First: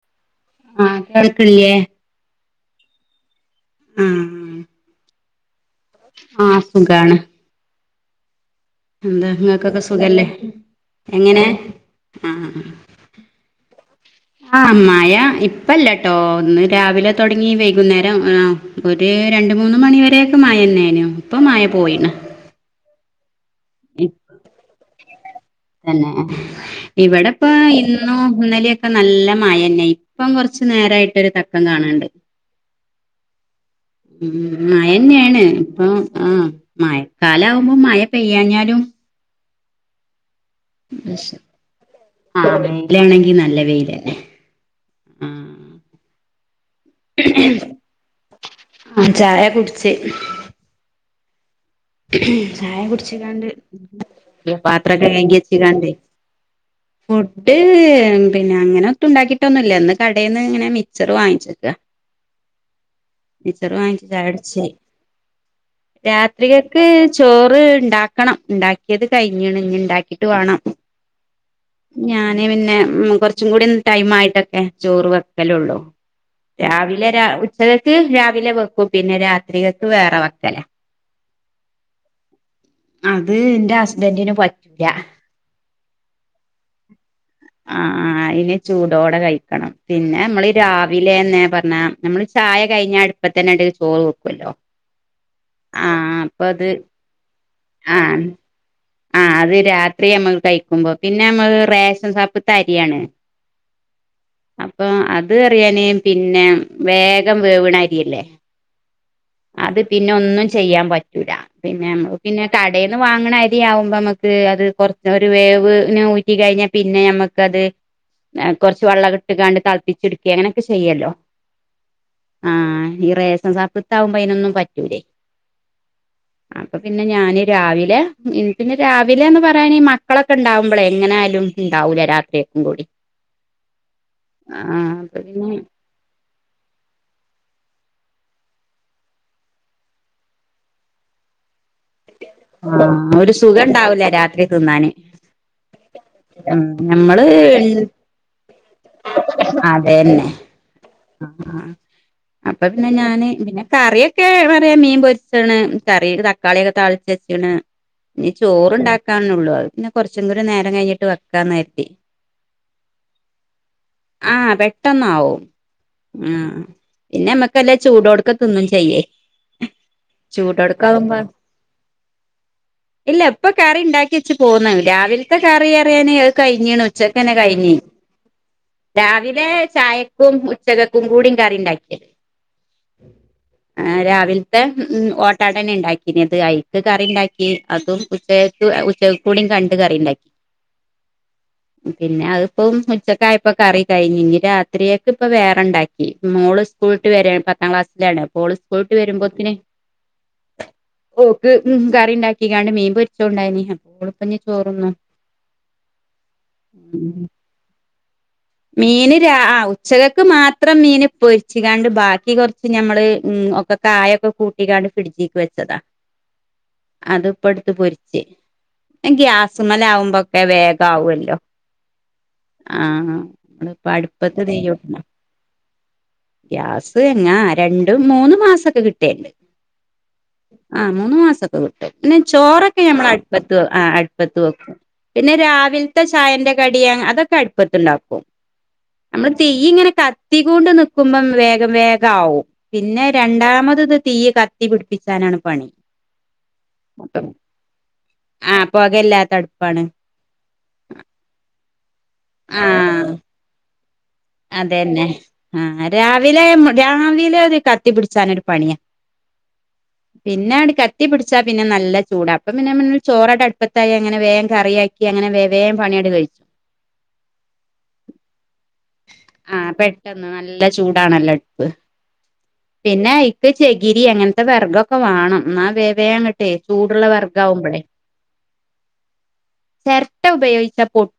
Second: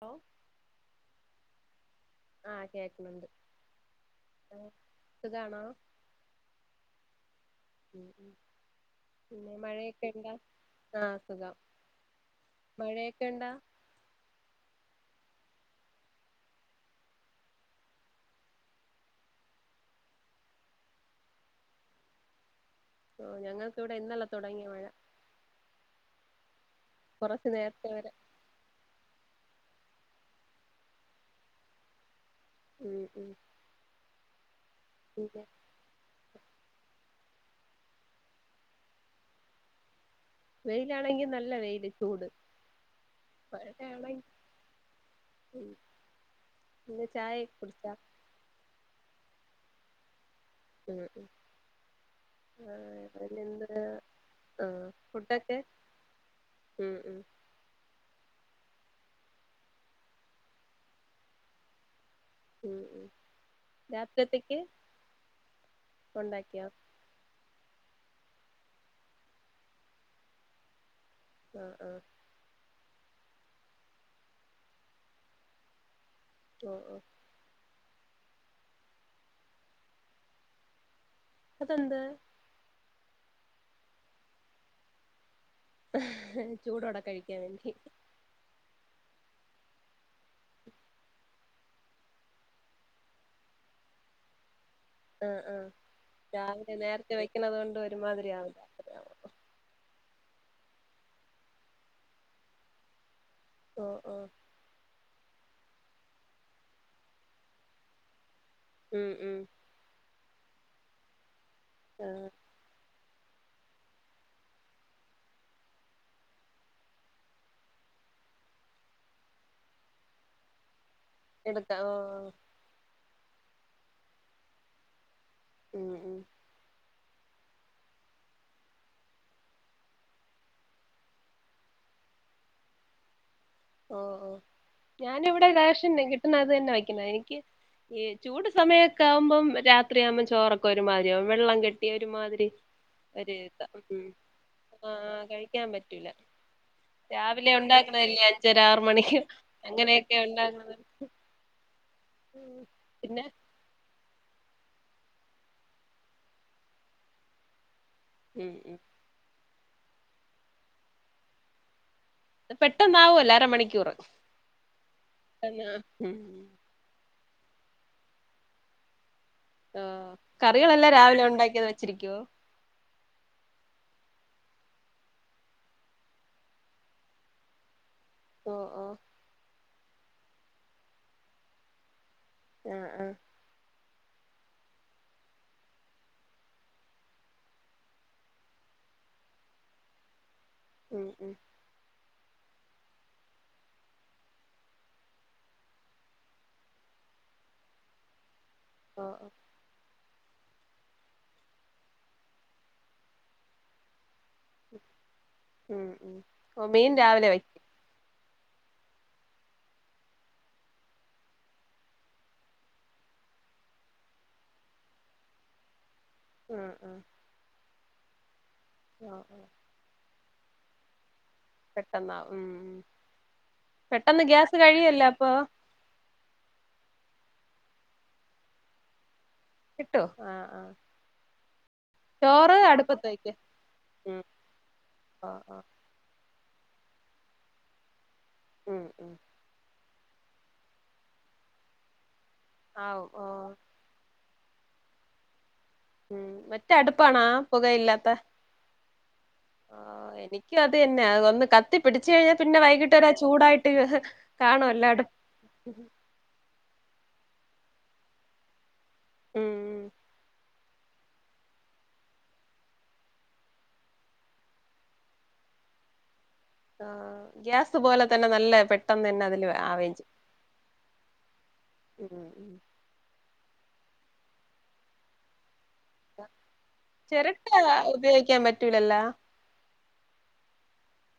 ഓ ആഹ് കേൾക്കില്യേ ആഹ് കേക്ക്ണ് ണ്ട് ആഹ് സുഖാണോ ആഹ് സുഖാണ്. ഉം ഉം എന്താ പിന്നെ നിങ്ങക്കൊക്കെ മഴയൊക്കെ സുഖല്ലേ? ഇണ്ടാ ആഹ് എങ്ങനെ സുഖം ആഹ് മഴയൊക്കെ ണ്ടാ? ആഹ് മഴ- ഇപ്പ ഇല്ലട്ടോ. ഇന്ന് രാവിലെ തുടങ്ങി, വൈകുന്നേരം ആഹ് ഒരു രണ്ടു മൂന്ന് മണിവരെയേക്കും. മഴന്നേനു. ഇപ്പ മഴ പോയിണ്. [inaudible] ഓഹ് ഞങ്ങൾക്ക് ഇവിടെ ഇന്നലെ തുടങ്ങി മഴ. തന്നെ. ഇവിടെപ്പ കുറച്ചു നേരത്തെ വരെ ഇന്നും ഇന്നലയൊ- ക്കെ നല്ല മഴന്നെ. ഇപ്പം കൊറച്ചു നേരമായിട്ട് തക്കം കാണണ്ട്. ഉം ഉം [inaudible] ഉം പിന്നെ മഴന്നെയാണ്. ഇപ്പൊ ആഹ് മഴക്കാലാകുമ്പോ മഴ പെയ്യാഞ്ഞാൽ ലും. വെയിലാണെങ്കി നല്ല വെയില്, ചൂട് ആഹ് വെയിലാണെങ്കി നല്ല വെയിലന്നെ മഴയാണെങ്കി- ഉം ഇന്ന് ചായയൊക്കെ കുടിച്ചാ? ആഹ് ചായ കുടിച്ച്. ഉം ഉം.. ചായ ആഹ് കുടിച്ചിക്കാണ്ട് പിന്നെന്ത് ആഹ് പാത്രൊക്കെ കഴുകി ഫുഡൊക്കെ വച്ചിക്കാണ്ടേ? ഉം ഉം ഫുഡ് പിന്നെ അങ്ങനെ ഒത്തും ഉണ്ടാക്കിയിട്ടൊന്നൂല്ല. ഇന്ന് കടേന്ന് ഇങ്ങനെ മിക്സ്ച്ചറ് വാങ്ങിച്ചേക്ക. ഉം ഉം രാത്രിക്കത്തേക്ക് ചായുടിച്ച് ഉണ്ടാക്കിയോ? രാത്രികക്ക് ചോറ് ഉണ്ടാക്കണം. ഉണ്ടാക്കിയത് കഴിഞ്ഞേണ്. ഇഞ്ഞീ ഉണ്ടാക്കിയിട്ട് വേണം. ആഹ് ആഹ് ഞാന് പിന്നെ. ഉം കൊറച്ചും കൂടി ടൈം ആയിട്ടൊക്കെ ചോറ് വെക്കലുള്ളൂ ഓഹ് ഓഹ് രാവിലെ രാ ഉച്ച ക്ക് രാവിലെ വെക്കും. പിന്നെ- രാത്രികക്ക് വേറെ വെക്കലാ. അത് എന്ത്? അത് എൻ്റെ ഹസ്ബൻറിന് പറ്റൂല്ല. ചൂടോടെ കഴിക്കാൻ വേണ്ടി ആഹ് ആഹ് അയിന് ചൂടോടെ കഴിക്കണം പിന്നെ നമ്മൾ രാവിലെന്നെ പറഞ്ഞാ നമ്മള് ചായ കഴിഞ്ഞാൽ അടുപ്പ തന്നെ ചോറ് വെക്കല്ലോ ആഹ് ആഹ് രാവിലെ നേരത്തെ വെക്കണത് കൊണ്ട് ആഹ് ഒരുമാതിരി ആവും രാത്രിയാവുമ്പോ ആഹ് അത് രാത്രി നമ്മക്ക് കഴിക്കുമ്പോ പിന്നെ നമ്മ റേഷൻ സാപ്പ്ത്ത അരിയാണ് ഓഹ് ഓഹ് അപ്പൊ അത് അത് അറിയാന് പിന്നെ വേഗം വേവണ അരിയല്ലേ ഉം ഉം അത് പിന്നെ ഒന്നും ചെയ്യാൻ പറ്റൂലപിന്നെ ആഹ് പിന്നെ കടേന്ന് വാങ്ങണ അ- ആവുമ്പോ നമുക്ക് അത് കുറ ഒരു വേവിന് ഊറ്റി കഴിഞ്ഞാൽ പിന്നെ നമ്മക്ക് അത് കുറച്ച് വെള്ളം ഇട്ടുകാണ്ട് തളപ്പിച്ച് എടുക്കി അങ്ങനെയൊക്കെ ചെയ്യല്ലോ എടുക്ക ഓഹ് ആഹ് ഈ റേസൻ സാപ്പ്തെ ആവുമ്പോ അതിനൊന്നും പറ്റൂലേ ഉം ഉം അപ്പൊ പിന്നെ ഞാന് രാവിലെ പിന്നെ രാവിലെന്ന് പറയാന മക്കളൊക്കെ ഉണ്ടാവുമ്പളെ എങ്ങനൊലും ഉണ്ടാവൂല രാത്രിയൊക്കും കൂടി ഓഹ് ഓഹ് ആഹ് അപ്പൊ ഞാനിവിടെ പിന്നെ റേഷൻ കിട്ടുന്ന അത് തന്നെ വയ്ക്കുന്ന എനിക്ക് ഈ ചൂട് സമയമൊക്കെ ആകുമ്പം രാത്രിയാകുമ്പോം ചോറൊക്കെ ഒരുമാതിരിയാവും വെള്ളം കെട്ടി ഒരുമാതിരി ആഹ് ഒരു സുഖം ഉണ്ടാവൂല രാത്രി തിന്നാന് ആഹ് കഴിക്കാൻ പറ്റൂല ഉം ഞമ്മള് രാവിലെ ഉണ്ടാക്കണല്ലേ അഞ്ചര ആറ് മണിക്ക് അങ്ങനെയൊക്കെ അതന്നെ ഉണ്ടാകുന്നത് ആഹ് അപ്പൊ പിന്നെ ഞാന് പിന്നെ കാ കറിയൊക്കെ പറയാ മീൻ പൊരിച്ണ് കറി തക്കാളിയൊക്കെ താളിച്ച് വെച്ണ് ഇനി ഉം ഉം ചോറുണ്ടാക്കാനള്ളു അഹ് പിന്നെ കൊറച്ചും കൂടി നേരം കഴിഞ്ഞിട്ട് വെക്കാ കരുതി പെട്ടെന്ന് അവൊല്ലോ അരമണിക്കൂറ് ആഹ് പെട്ടന്നാവും ഉം പിന്നെ മ്മക്കല്ല ചൂടോടുക്കെ തിന്നും ചെയ്യേ. കറികളെല്ലാം ചൂടോട്ക്കാവുമ്പോ രാവിലെണ്ടാക്കിയത് വെച്ചിരിക്കുവോ? ഇല്ല ഇപ്പ കറിണ്ടാക്കി വെച്ച് പോന്ന് രാവിൽത്തെ കറി റിയാന് കഴിഞ്ഞീണ് ഉച്ചക്കന്നെ കഴിഞ്ഞ്. ഓ ഓ രാവിലെ ചായക്കും ഉച്ചകക്കും കൂടി കറിണ്ടാക്കിയത്. ആ ആ ആ രാവിൽത്തെ ഉം ഓട്ടാടന്നെ ണ്ടാക്കിന് അത് കഴിച് കറി ണ്ടാക്കി അതും ഉച്ച ഉച്ചകൂടിയും കണ്ട് കറി ണ്ടാക്കി. ഉം ഉം പിന്നെ അതിപ്പം ഉച്ചക്കായപ്പ കറി കഴിഞ്ഞ് ഇനി രാത്രിയൊക്കിപ്പ വേറെണ്ടാക്കി മോള് സ്കൂ വിട്ട് വെരാൻ പത്താം ക്ലാസിലാണ് അപ്പോള്‌ സ്കൂൾ വിട്ട് ഓ ഓ വരുമ്പൊത്തന് ക്ക് കറിണ്ടാക്കികാണ്ട് മീൻ പൊരിച്ചോണ്ടായിന് അപ്പോള് കഞ്ഞി ചോറോന്നോ ഉം ഉം ഓ മീൻ ഉം രാവിലെ വെക്കും മീന് രാ ആ ഉച്ചകക്ക് മാത്രം മീന് പൊരിച്ച്കാണ്ട് ബാക്കി കൊറച്ച് ഞമ്മള് ഉം ഒക്കെ കായൊക്കെ കൂട്ടിക്കാണ്ട് പിഡിജിക്ക് വെച്ചതാ. ഉം ഉം അത്പ്പടുത്ത് പൊരിച്ച് ഓ ഓ അയ്ഗ്യാസ് മേലാകുമ്പ ക്കെ വേഗാവുല്ലോ. പെട്ടെന്നാവും ഉം പെട്ടെന്ന് നമ്മളിപ്പടുപ്പത്ത് ഗ്യാസ് തീയ്യുട്ട്ന്നാ കഴിയല്ലോ അപ്പൊ ഗ്യാസ് ത് ന്നാ രണ്ടും മൂന്ന് മാസക്കെ കിട്ടെൽണ്ട്. കിട്ടോ? ആഹ് ആഹ് ആ മൂന്നു മാസൊക്കെ കിട്ട പിന്നെ ചോറ് ചോറൊക്കെ നമ്മൾ വെക്കും അടുപ്പത്ത് ആ ഉം അടുപ്പത്ത് വെക്കും. ഓ പിന്നെ ഓ രാവിൽത്തെ ചായന്റെ കടിയ അതൊക്കെ അടുപ്പത്തിണ്ടാക്കും ഉം ഉം നമ്മള് തീയ്യിങ്ങനെ കത്തി കൊണ്ട് നിക്കുമ്പം വേഗം വേഗാവും പിന്നെ ആവും ഓ രണ്ടാമത് തീ കത്ത് തീ പിടിപ്പിചക്കാനാണ് പണി. ഉം മറ്റ അടുപ്പാണാ പുകയില്ലാത്ത? ആഹ് പൊകയില്ലാത്ത ആ അടുപ്പാണ് എനിക്കുവതന്നെ ഒന്ന് കത്തി പിടിച്ച് ച്ച്ഴിഞ്ഞാ പിന്നെ വൈകിട്ടൊരാ ചൂടായിട്ട് കാണുവല്ലോ അടു അതെന്നെ ആ ഉം രാവിലെ രാവിലോരു കത്തി പിടിച്ചാനൊരു പണിയാ. ഉം പിന്നാടെ കത്തി പിടിച്ചാ പിന്നെ നല്ല ചൂടാ അപ്പം പിന്നെ ചോറടെ അടുപ്പത്തായി അങ്ങനെ വേം കറിയാക്കി അങ്ങനെ വേംവേം പണിയടെ കഴി ആ ഗ്യാസ് പോലെ തന്നെ നല്ല പെട്ട് ആ പെട്ടെന്ന് നല്ല ചൂടാണല്ലോടുപ്പ് ചെയ്യും ഉം ഉം ആ പിന്നെ ചെകിരി അങ്ങനത്തെ വെറഗൊക്കെ വേണം. എന്നാ വേവേങ്ങട്ടെ ചൂടുള്ള ചിരട്ട വെർഗാവുമ്പഴേ ഉപയോഗിക്കാൻ പറ്റൂലല്ലോ ചെർട്ട ഉപയോഗിച്ച പൊട്ട്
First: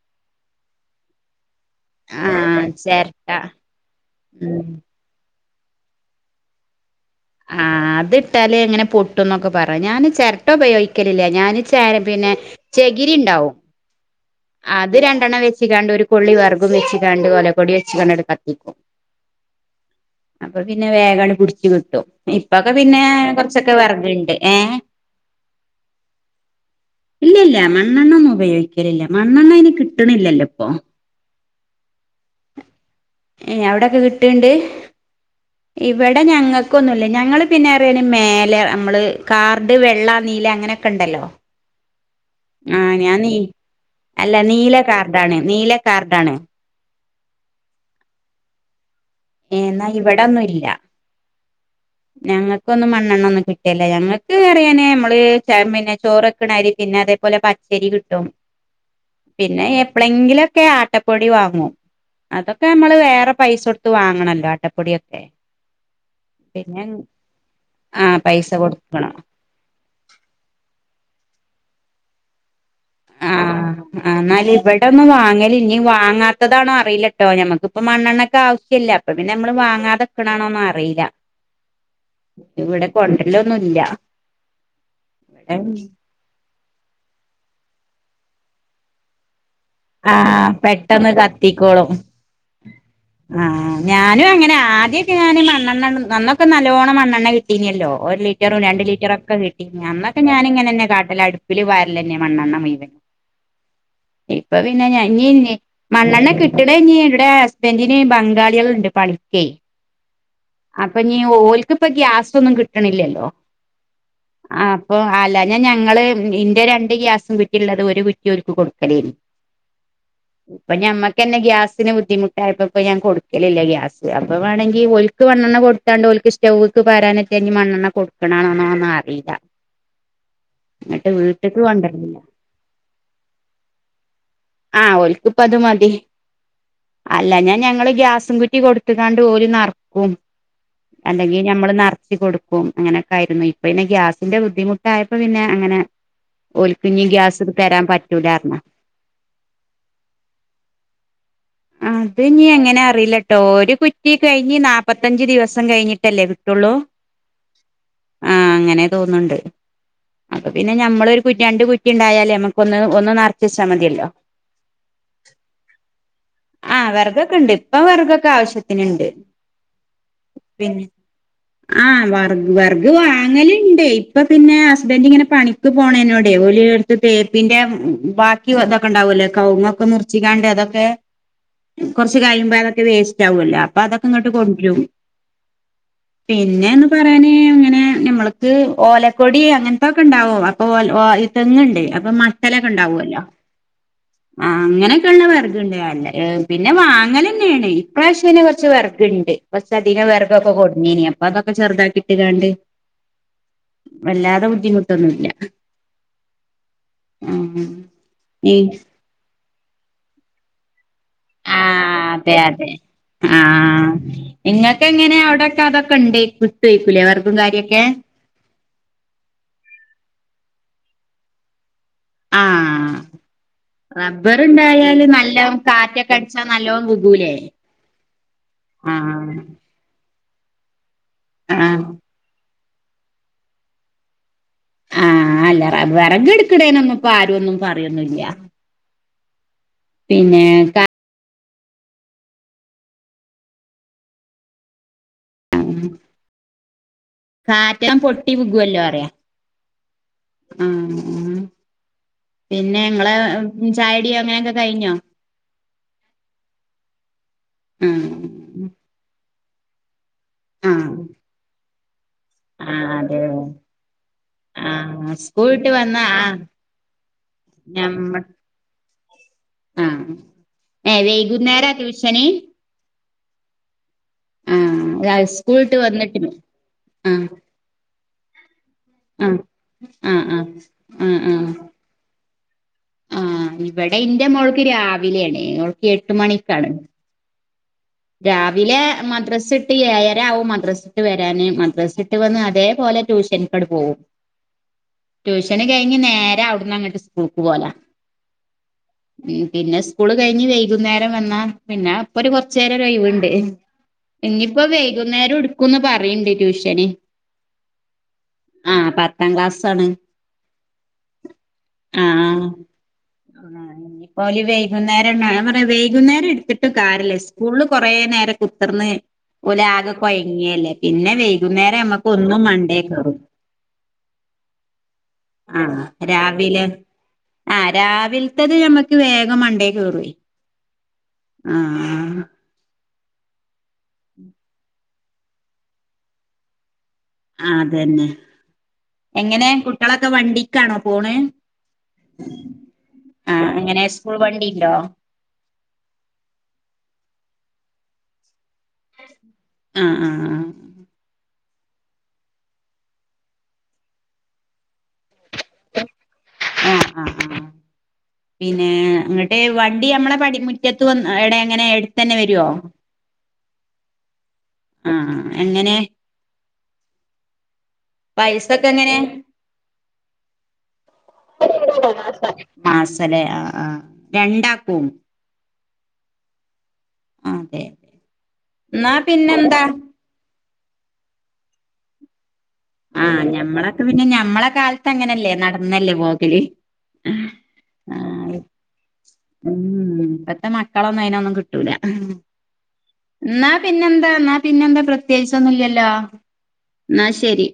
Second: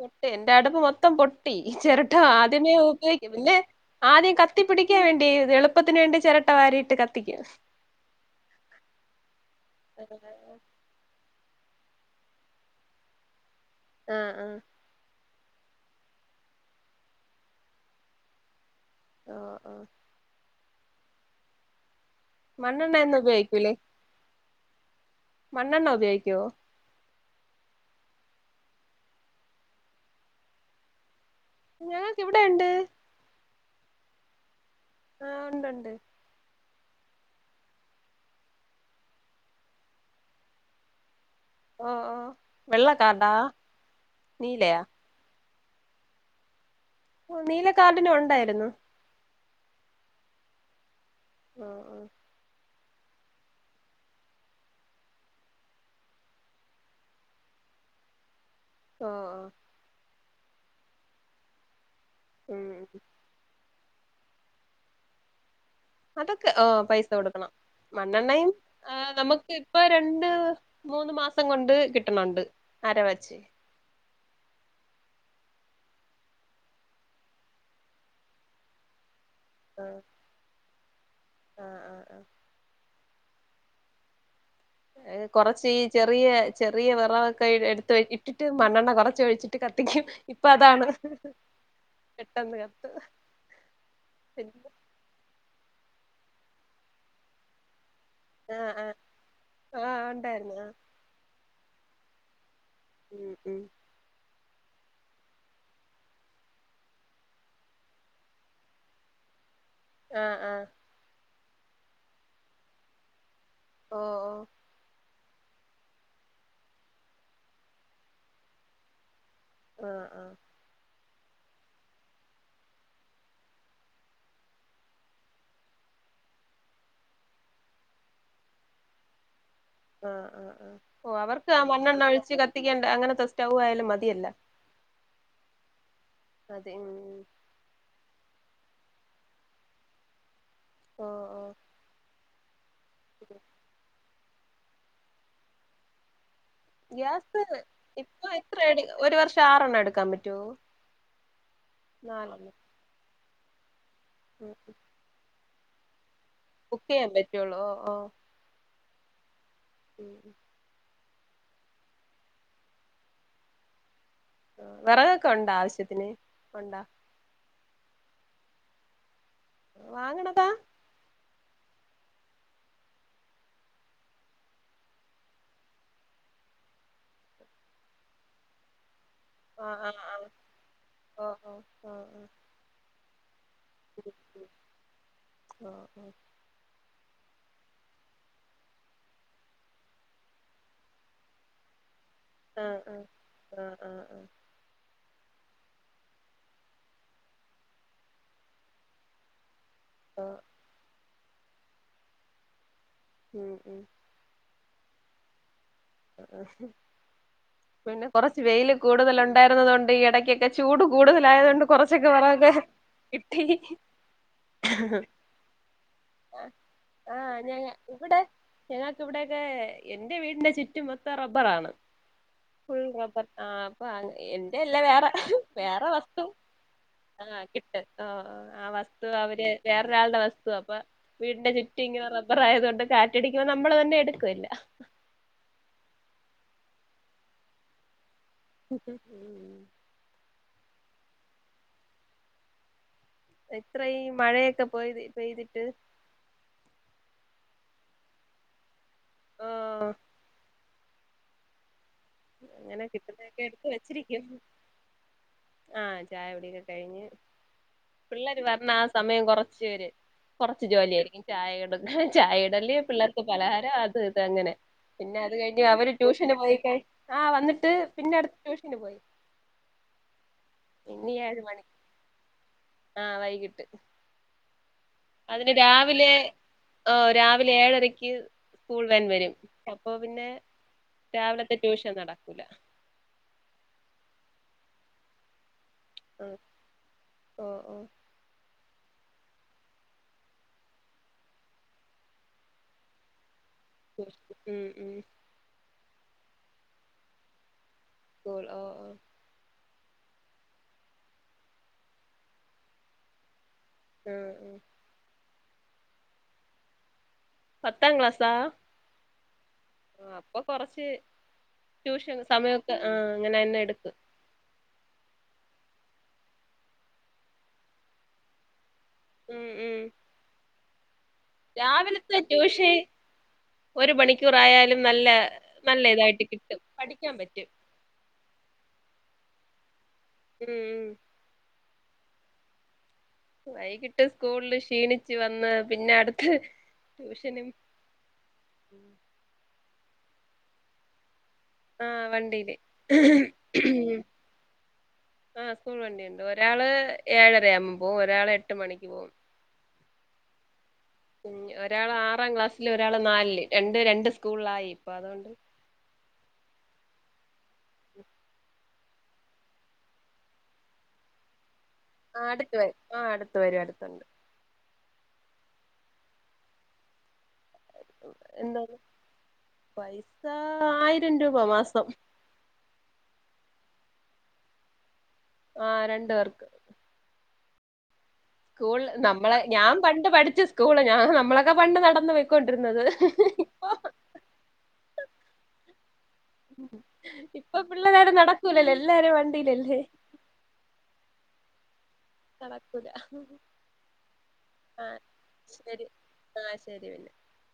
ചെർട്ടേ എന്റെടുപ്പ് മൊത്തം പൊട്ടി. ഈ ചിരട്ട ആഹ് ആദ്യമേ ചെരട്ട ഉപയോക്കും പിന്നെ ആദ്യം ഉം കത്തിപ്പിടിക്കാൻ വേണ്ടി ക്കെത് എളുപ്പത്തിന് വേണ്ടി ചെരട്ട വരിയിട്ട് കത് ആ അതിട്ടാലേ ങ്ങനെ പൊട്ടുംന്നൊക്കെ പറയാ ഞാന് ചെരട്ട ഉപയോഗിക്കലില്ല ഞാന് ചാരം പിന്നെ ചെകിരിണ്ടാവും ആ ആ അത് രണ്ടെണ്ണം വെച്ചാ ച്ചിക്കാണ്ട് ഒരു കൊള്ളി വെർഗും വെച്ച് കാണ്ട് ഓലകൊടി വെച്ച് കാണ്ടങ്ങട് കത്തിക്കും. ഓ ഓ അപ്പ പിന്നെ വേഗങ്ങ്ട് പിടിച്ച് കിട്ടും ഇപ്പൊക്കെ മണ്ണെണ്ണ പിന്നെ ഒന്നും ഉപയോഗിക്കൂലേ കൊറച്ചൊക്കെ വെറഗ്ണ്ട് ഏ? മണ്ണെണ്ണ ഉപയോഗിക്കുവോ? ഇല്ല ഇല്ല മണ്ണെണ്ണ ഒന്നും ഉപയോഗിക്കലില്ല മണ്ണെണ്ണയിന് കിട്ടണില്ലല്ലോപ്പം. ഞങ്ങക്ക് ഇവിടെണ്ട്. ഏ എവടൊക്കെ കിട്ടൽണ്ട്? ആ ഒണ്ട്ണ്ട്. ക്കൊന്നുല്ല ഞങ്ങള് പിന്നെറിയണ്‌ മേല അമ്മള് കാർഡ് വെള്ള നീല അങ്ങനെക്കെണ്ടല്ലോ. ആ ആ ആഹ് ഞാൻ നീ അല്ല നീല നീലയാ കാർഡാണ് നീല കാർഡാണ് ഒഹ് നീലക്കാർഡിനുണ്ടായിരുന്നു ഏഹ് ന്നാ ഇവിടെന്നുംല്ല ആഹ് ആഹ് പൊ ഒന്നും മണ്ണെണ്ണ ഒന്നും കിട്ടേല്ല ഞങ്ങക്ക് അറിയാനേ മ്മള് ചേ മെന്നെ ചോറക്ണരി പിന്നെ അതേപോലെ പ ച്ചരി കിട്ടും ഓ ഓ പിന്നെ എപ്പളെങ്കിലൊക്കെ ആട്ടപ്പൊടി വാങ്ങോ അതൊക്കെ ഉം അമ്മള് വേറെ പൈസ കൊടുത്ത് വാങ്ങണല്ലോ ആട്ടപ്പൊടിയൊക്കെ അതൊക്കെ ആഹ് പിന്നെ പൈസ കൊടുക്കണം ആ പൈസ മണ്ണെണ്ണയും കൊടുക്കണം ആഹ് നമുക്ക് ഇപ്പൊ രണ്ട് മൂന്ന് മാസ് സം കൊണ്ട് കിട്ടുണ്ണ്ട് അര വച് ആഹ് ന്നാല് ഇവിടെന്നും വാങ്ങല്ല്യ ഇനി വാങ്ങാത്തതാണോ അറിയില്ലട്ടോ ഞമ്മക്കിപ്പ മണ്ണെണ്ണക് ആവശ്യല്ല അപ്പ പിന്നെ അമ്മള് ആഹ് വാങ്ങാതെക്ക്ണാണോന്നു അറിയില്ല. ആഹ് ആഹ് ആഹ് ഇവിടെ കൊണ്ടര്ല്ലൊന്നുംല്ല കൊറച്ച് ഈ ചെറിയ ചെറിയ വിറൊക്കെ എടുത്ത് ഇട്ടിട്ട് മണ്ണെണ്ണ കുറച്ച് ഒഴിച്ചി റ്റ് കത്തിക്കും ഇപ്പ ആഹ് അതാണ് പെട്ടെന്ന് കത്തിക്കോളും പെട്ടെന്ന് കത്ത് ആഹ് ഞാനും അങ്ങനെ ആദ്യൊക്കെ ഞാൻ മണ്ണെണ്ണ നന്നൊക്കെ നല്ലോണ്ണം മണ്ണെണ്ണ കിട്ടീനില്ലോ ഒരു ലിറ്ററും ആഹ് രണ്ട് ആഹ് ലിറ്ററൊക്കെ കിട്ടിഞ്ഞി. ആഹ് അന്നൊക്കെ ഉണ്ടായിരുന്നു ആഹ് ഞാനിങ്ങനെന്നെ കാട്ടല അടുപ്പില് വാര്ലെന്നെ മണ്ണണ്ണ. ഉം ഉം അപ്പൊ പിന്നെഞ ഞ്ഞിന്നി മണ്ണെണ്ണ കിട്ട്ണെ ഞ്ഞീ ടെ ഹസ്ബൻറിന് ബംഗാളികളുണ്ട് പണിക്കെ. ആഹ് ആഹ് അപ്പൊ ഞ്ഞി ഓൽക്ക്പ്പ ഗ്യാസൊന്നും കിട്ട്ണില്ലല്ലോ. ഓഹ് ആഹ് അപ്പൊ ആ അല്ല ഞാ ഞങ്ങള് ഇന്റെ രണ്ട് ഗ്യാസും കുറ്റിയുള്ളത് ഒരു കുറ്റി ഓരുക്ക് കൊടുക്കലേന്നു ഓഹ് ആഹ് ഇപ്പ ഞമ്മക്ക് ഞങ്ങക്ക് തന്നെ ഗ്യാസിന് ബുദ്ധിമു ട്ടായപ്പോയിപ്പോ ഞാൻ കൊടുക്കലില്ല ഗ്യാസ് അപ്പ വേമെങ്കിൽ ഓലക്ക്മണ്ണണ്ണ കൊടുത്താണ്ട- സ്റ്റൗവക്ക് വരാനോക്കെ മണ്ണെണ്ണ കൊടുക്കണോെന്നോ ഒന്നും അറിയില്ല ആഹ ആഹ് ആഹ് എന്നിട്ട് ഓഹ് അവർക്ക് ആ വീട്ട്ക്ക് മണ്ണെണ്ണ കൊണ്ടരലില്ല ഒഴിച്ച് കത്തിക്കേണ്ട അങ്ങനത്തെ സ്റ്റവ് ആയാലും മതി ആഹ് ഓലക്ക് ഇപ്പ അത് മതി അതെ ഉം അല്ല ഞാ ഞങ്ങള് ഗ്യാസ്- ഷൻ കുറ്റി കൊടുത്തക്കാണ്ട് പോലും നറക്കും ഓഹ് അല്ലെങ്കിൽ ഓഹ് നമ്മള് നറച്ച് കൊടുക്കും അങ്ങനെയൊക്കെ ആയിരുന്നു ഇപ്പൊ പിന്നെ ഗ്യാസിന്റെ ബുദ്ധിമുട്ടായപ്പോ പിന്നെ അങ്ങനെ- ഓലിക്കിഞ്ഞഞ് ഗ്യാസ് തരാൻ ഇപ്പൊ എത്ര പറ്റൂലാരുന്നേ - എട് ഒരു വർഷം ആറെണ്ണം എടുക്കാൻ പറ്റോ നാലണം ല്ല കേട്ടോ ഒരു കുറ്റി കഴിഞ്ഞ് നാല്പ്പത്തഞ്ചച് ദിവസം കഴിഞ്ഞിട്ടല്ലേ- കിട്ടുള്ളൂ ബുക്ക് ചെയ്യാൻ പറ്റുള്ളൂ ഓഹ് ഓഹ് തോന്നുണ്ട് അപ്പ പിന്നെ നമ്മളരു രണ്ട് കുറ്റി ഉണ്ടായാല നമക്ക് ഒന്ന് ഒ- വിച്ചാൽ മതിയല്ലോ വിറകൊക്കെ ഉണ്ടോ ആവശ്യത്തിന് ഉണ്ടോ ഇപ്പ വേറകക്കൊക്കെ ആവശ്യത്തിന് ഇണ്ട് വാങ്ങണതാ ആഹ് വർ വേർഗ് വാങ്ങലുണ്ട് ഇപ്പൊ പിന്നെ ഹസ്ബൻഡ ഇങ്ങനെ പണിക്ക് പോണോടലെ - എടുത്ത് തേപ്പിന്റെ ബാക്കി അതൊക്കെ ഉണ്ടാവല്ലേ കവുങ്ങ ആഹ് ഒക്കെ ആഹ് മുറിച്ചിക്കാണ്ട് അതൊക്കെ- ആഹ് ഓ ഓ കൊറച്ച് കഴിയുമ്പോ അതൊക്കെ വേസ്റ്റ് ആവല്ലോ അപ്പൊ അതൊക്കെ ഇങ്ങോട്ട് കൊണ്ടും പിന്നെ- നമ്മക്ക് ഓലക്കൊടി അങ്ങനത്തൊക്കെ ഉണ്ടാവോ അപ്പൊ ഓത് തെങ്ങുണ്ട് അപ്പൊ ആഹ് മസലൊക്കെ ആഹ് ഉം ഉം ആഹ് ആഹ് ആഹ് ഉണ്ടാവുമല്ലോ ആഹ് ആഹ് ആഹ് അങ്ങനക്കെ ഉള്ള വർഗുണ്ട് അല്ലേ പിന്നെ വാങ്ങലന്നെയാണ് ഇപ്രാശ്യനെ കൊറച്ച് വർഗ്ണ്ട് കൊർച്ചതികം ആഹ് വെറഗൊക്കെ കൊടുങ്ങീന അപ്പൊ അതക്കെ ചെറുതാക്കിട്ട് കാണ്ട് ഉം ഉം വല്ലാതെ ബുദ്ധിമുട്ടൊന്നുവില്ല പിന്നെ കൊറച്ച് ഉം വെൽ കൂടുതലൊ ഉണ്ടായിരുന്നത കൊണ്ട് ഈ ഇടക്കൊക്കെ ചൂട് കൂടുതലായതു ആ കൊണ്ട് കുറച്ചൊക്കെ അതെ വിറകൊക്കെ അതെ ആ കിട്ടി നിങ്ങൾക്ക് എങ്ങനെയാ അവിടെക്കെ അതൊക്കെണ്ട്- ആ ആഹ് ഇവിടെ ഞങ്ങക്ക് ഇവിടെയൊക്കെ എന്റെ വീടിന്റെ ചുറ്റ- മൊത്ത റബ്ബറ ആണ് ആ ആഹ എന്റെ അല്ല റബ്ബർണ്ടായാല് വേറെ നല്ല കാറ്റൊക്കെ അടിച്ചാ നല്ലോണം ഗഗൂലേ ഓ ആ വസ്തു അവര് വേറൊരാളുടെ വസ്തു അപ്പൊ വീടിന്റെ ചുറ്റി ആഹ് ഇങ്ങനെ റബ്ബർ ആയതുകൊണ്ട് കാറ്റടിക്കുമ്പോ നമ്മള് തന്നെ എടുക്കൂല്ല ആഹ അല്ല വിറക് എടുക്കണേന ഒന്ന ഇപ്പോ ആര ഒന്നും പറയൊന്നില്ല ഉട്ട ഉ [unintelligible] പിന്നെ എത്രയും മഴയൊക്കെ പോത് പെയ്തിട്ട് കാറ്റം പൊട്ടി പകുവല്ലോ അറിയ ആ ആ പിന്നെ അങ്ങനെ ഞങ്ങള് ചായടിയോ അങ്ങനെയൊക്കെ കഴിഞ്ഞോ ആഹ ചായകുടി കഴിഞ്ഞ് ആഹ് പിള്ളര് പറഞ്ഞ ആ സമയം കൊറച്ച് കൊറച്ചു ആഹ് ജോലിയ ആയിരിക്കും ചായ- ചായ ഇടല് ആഹ് അതെ പിള്ളേർക്ക് പലഹാരം അത് ഇത് അങ്ങനെ ആഹ് പിന്നെ അത് കഴിഞ്ഞ് സ്കൂളിട്ട് അവര് വന്ന ട്യൂഷന് ആഹ് പോയി കഴിഞ്ഞിട്ട് - ആഹ വന്നിട്ട് പിന്നെ അടുത്ത് ട്യൂഷന് പോയി ആഹ ഏ വൈകുന്നേര ആ ട്യൂഷന് ആഹ് വൈകിട്ട് ആഹ അതിന് സ്കൂളിട്ട് രാവിലെ വന്നേക്കുന്നു ഓ ആഹ രാവിലെ ഏഴരക്ക് സ്കൂൾ വാൻ വരും അപ്പൊ ആഹ് പിന്നെ ആഹ് ആഹ് രാവിലത്തെ ട്യൂഷൻ നടക്കൂല ആ ഇവിടെ ഇന്റെ മോൾക്ക് രാവിലെയാണ് ഓൾക്ക് എട്ട് ആ മണിക്കാണ് ഓ ഓ രാവിലെ മദ്രസ് ഇട്ട് ഏരവും മദ്രസ് ഇട്ട് വരാന് മദ്രസി ഇട്ട് വന്ന് അതേപോലെ- പിന്നെ ട്യൂഷൻ ഉം ഉ കഴിഞ് നേരെ അവിടന്ന് അങ്ങട്ട് സ്കൂൾക്ക് പോല ഗോൾ ഹ ഓ സ്കൂള് കഴിഞ്ഞ് വൈകുന്നേരം വന്നാ പിന്നെ അപ്പൊ ഒരു കൊറച്ച നേരം ഒഴവുണ്ട് ആ ആ ഇനിപ്പോ വൈകുന്നേരം എടുക്കുന്ന് പറയണ്ട് ട്യൂഷന് പത്താം ക്ലാസാ ആഹ് പത്താം അപ്പൊ കൊറച്ച് ആ ട്യൂഷൻ ആ സമയമൊക്കെ ആ അങ്ങനെ തന്നെ എടുക്കും പോലി വൈകുന്നേരം എ പറ വൈകുന്നേരം എടുത്തിട്ട് കാര്യമില്ല സ്കൂളിൽ കൊറേ നേരം കുത്തിർന്ന് ഉം ഓല് ഉം ആക്കെ കൊഴഞ്ഞില്ലേ പിന്നെ വൈകുന്നേരം നമ്മുക്ക് രാവിലത്തെ ഒന്ന് ട്യൂഷൻ മണ്ടേ കയറും ഒരു മണിക്കൂറായാലും നല്ല ആഹ നല്ല ഇതായിട്ട് കിട്ടും രാവിലെ പഠിക്കാൻ പറ്റും ആ് രാവിലത്തത് നമ്മുക്ക് വേഗം മണ്ടേ കയറു ഉം ആഹ വൈകിട്ട് സ്കൂളില് ക്ഷീണിച്ചു വന്ന് പിന്നെ അടുത്ത്- ട്യൂഷനും ആ അതന്നെ എങ്ങനെ കുട്ടികളൊക്കെ വണ്ടിക്കാണോ പോണേ ആഹ വണ്ടിയില് എങ്ങനെ സ്കൂൾ വണ്ടിണ്ടോ ആ സ്കൂൾ വണ്ടിണ്ട് ഒരാള് ഏഴരയാവുമ്പോ പോകും ഒരാൾ എട്ട് മണിക്ക് പോകവും ആഹ ആഹ ആ ഉ ഒരാൾ ആറാം ക്ലാസ്സില് ഒരാള് നാലില് രണ്ട് രണ്ട് സ്കൂളിലായി ഇപ്പൊ അതുകൊണ്ട്- ആഹ ആഹ ആഹ പിന്നെ അങ്ങട്ട് വണ്ടി നമ്മളെ പടി മുറ്റത്ത് വന്ന് എടെ എങ്ങനെ എടുത്തന്നെ ആ വരുവോ അടുത്ത വര ആ അടുത്ത വരും അടുത്തുണ്ട് ആഹ എങ്ങനെ പൈസൊക്കെ എന്താണ് എങ്ങനെയാ. പൈസ ആയിരം രൂപ മാസം. [unintelligible] ആ രണ്ട് പേർക്ക്. ആ അതെ. സ്കൂൾ എന്നാ നമ്മളെ പിന്നെന്താ ഞാൻ പണ്ട് പഠിച്ചു സ്കൂള് ഞാൻ നമ്മളൊക്കെ പണ്ട് നടന്ന് വെ ആ ഞമ്മളൊക്കെ പിന്നെ ഞമ്മളെ കാലത്ത് അങ്ങനെയല്ലേ നടന്നല്ലേ പോ ഇപ്പൊ പിള്ളോരും നടക്കൂലല്ലോ എല്ലാരും വണ്ടി ഉം ഇപ്പത്തെ മക്കളൊന്നും അതിനൊന്നും കിട്ടൂല. നടക്കൂല എന്നാ പിന്നെന്താ നാ പിന്നെ എന്താ ആ പ്രത്യേകിച്ച് ശരി ഒന്നുമില്ലല്ലോ. ആ ശരി പിന്നെ എന്നാ ശരി.